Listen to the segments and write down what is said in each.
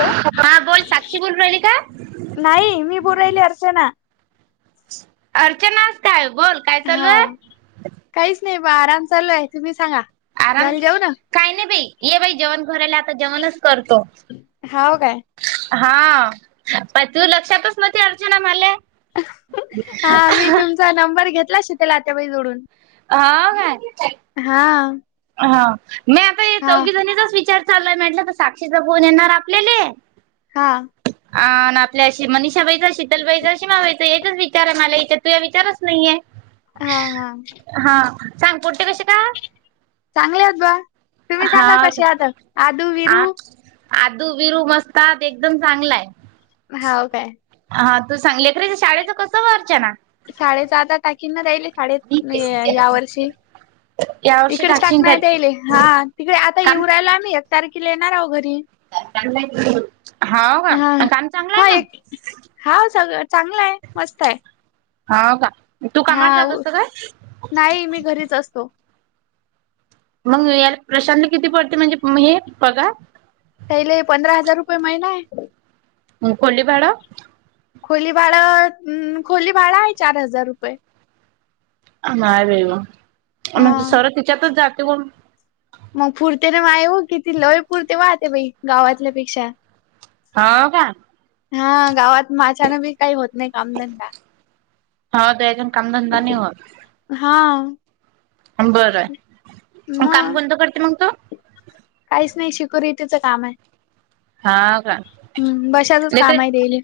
Hello हा बोल साक्षी बोलू राहिली का नाही मी बोलायली अर्चना. अर्चनाच काय बोल. काय हा चालू आहे काहीच नाही बा, आराम चालू आहे तुम्ही सांगा झाल जेवण. काही नाही बाई ये बाई जेवण करायला आता जेवणच करतो. हाव काय? हा प तू लक्षातच नती अर्चना मले. हा मी तुमचा नंबर घेतला शितेेल आतबाई कडून. हा काय? हा. हा. मी आता हा चौघ जणीचाच विचार चाललाय म्हटलं तर साक्षीचा फोन येणार आपल्याले. हा. अ आपल्या अशी मनषाबाईचं, शतलबाईचां, शिमावायचा एकच विचार आहे मला इथं. तु या विचारच नाहीये. हा हा हा. सांग पुटते कसे का? चांगलेत ब. तुम्ही हा सांगा कसे हात? आता आदू, विरू. आठ आदू, बिरू मस्तात एकदम चांगलाय. हाव काय? हा तू सांग लेकरचे शाळेचं कसं व अर्चना? शाळेचं आता टाकींना जायले शाळेत या वर्षी. या वर्षी इकडेच टाकशील काय टाकण्यात यायले. हा तिकडे आता काम? येऊ राहिलो आम्ही एक तारखेला आहो घरी. हा हा आता आम्ही चांगला हावना. हाव सगळ चांगलं आहे. मस्त आहे. हाव का. तू कामाात हा जात असत काय? नाही मी घरीच असतो. मग याला प्रशांत किती पडते म्हणजे हे पगार? त्याले पंधरा हजार रुपये महिना आहे. मग कोळी भाडं. खोली भाड खोली भाडं आहे चार हजार रुपये. नाही हा बाग सर तिच्यातच जाते हुन. मग पुरते ना मा हो कि ती लय पुरते वाहते बाई गावातल्या पेक्षा. हाव का? हा‌. गावात माझ्यानं बी काही होत नाही कामधंदा. हा. तुझ्यातून कामधंदा नाही होत. हा. बरं आहे. मग काम कोणत करते मग तो. काहीच नाही शिकुरीतीचं काम हाय. हा का हम्म. बशातच लेकरे काम आहे ते.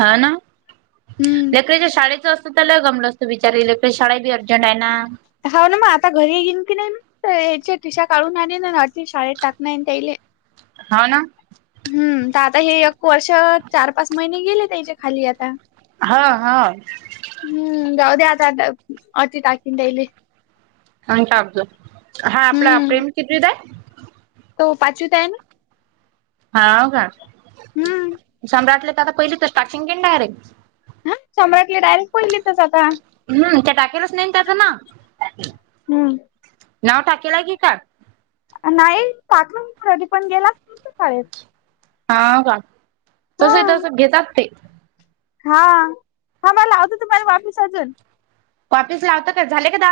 हा ना. हम्म लेकराच्या शाळेचं असतं तरला गमलं असतो बिचारी लकड शाळा बी अर्जंट आहे ना. हा ना म आता घरी येईन की नाही मग. तर याच्या टिशा काढून आण ना अ शाळेत टाकणार त्याले. हा ना. हम्म. तर आता हे एकक वर्ष चार-पाच महिने गेले त्याच्या खाली आता. हो हो. हम्म. गवद्या आता अतीत हाकिनईली. अन टाकतो. हा आपला हम्म प्रेम कितीलीत आहे? तो पाचवीत आहे ना. हा का‌. हम्म सम्राटले तर आता पहिले तर स्टाचिंगनडायरे. हा सम्राट ले डायरेक्ट पहिली तच आता. हम्म. त्या टाकलच नाही त्याचं नाव. हम्म नाव टाकेला की का? नाही टाकलं. पण गेलास नतो शाळेत. हा का. हा तस तस घेतात ते. हा. हा मला लावतो तुम्हाला वापिस अजून. वापीस लावते का? झाले का?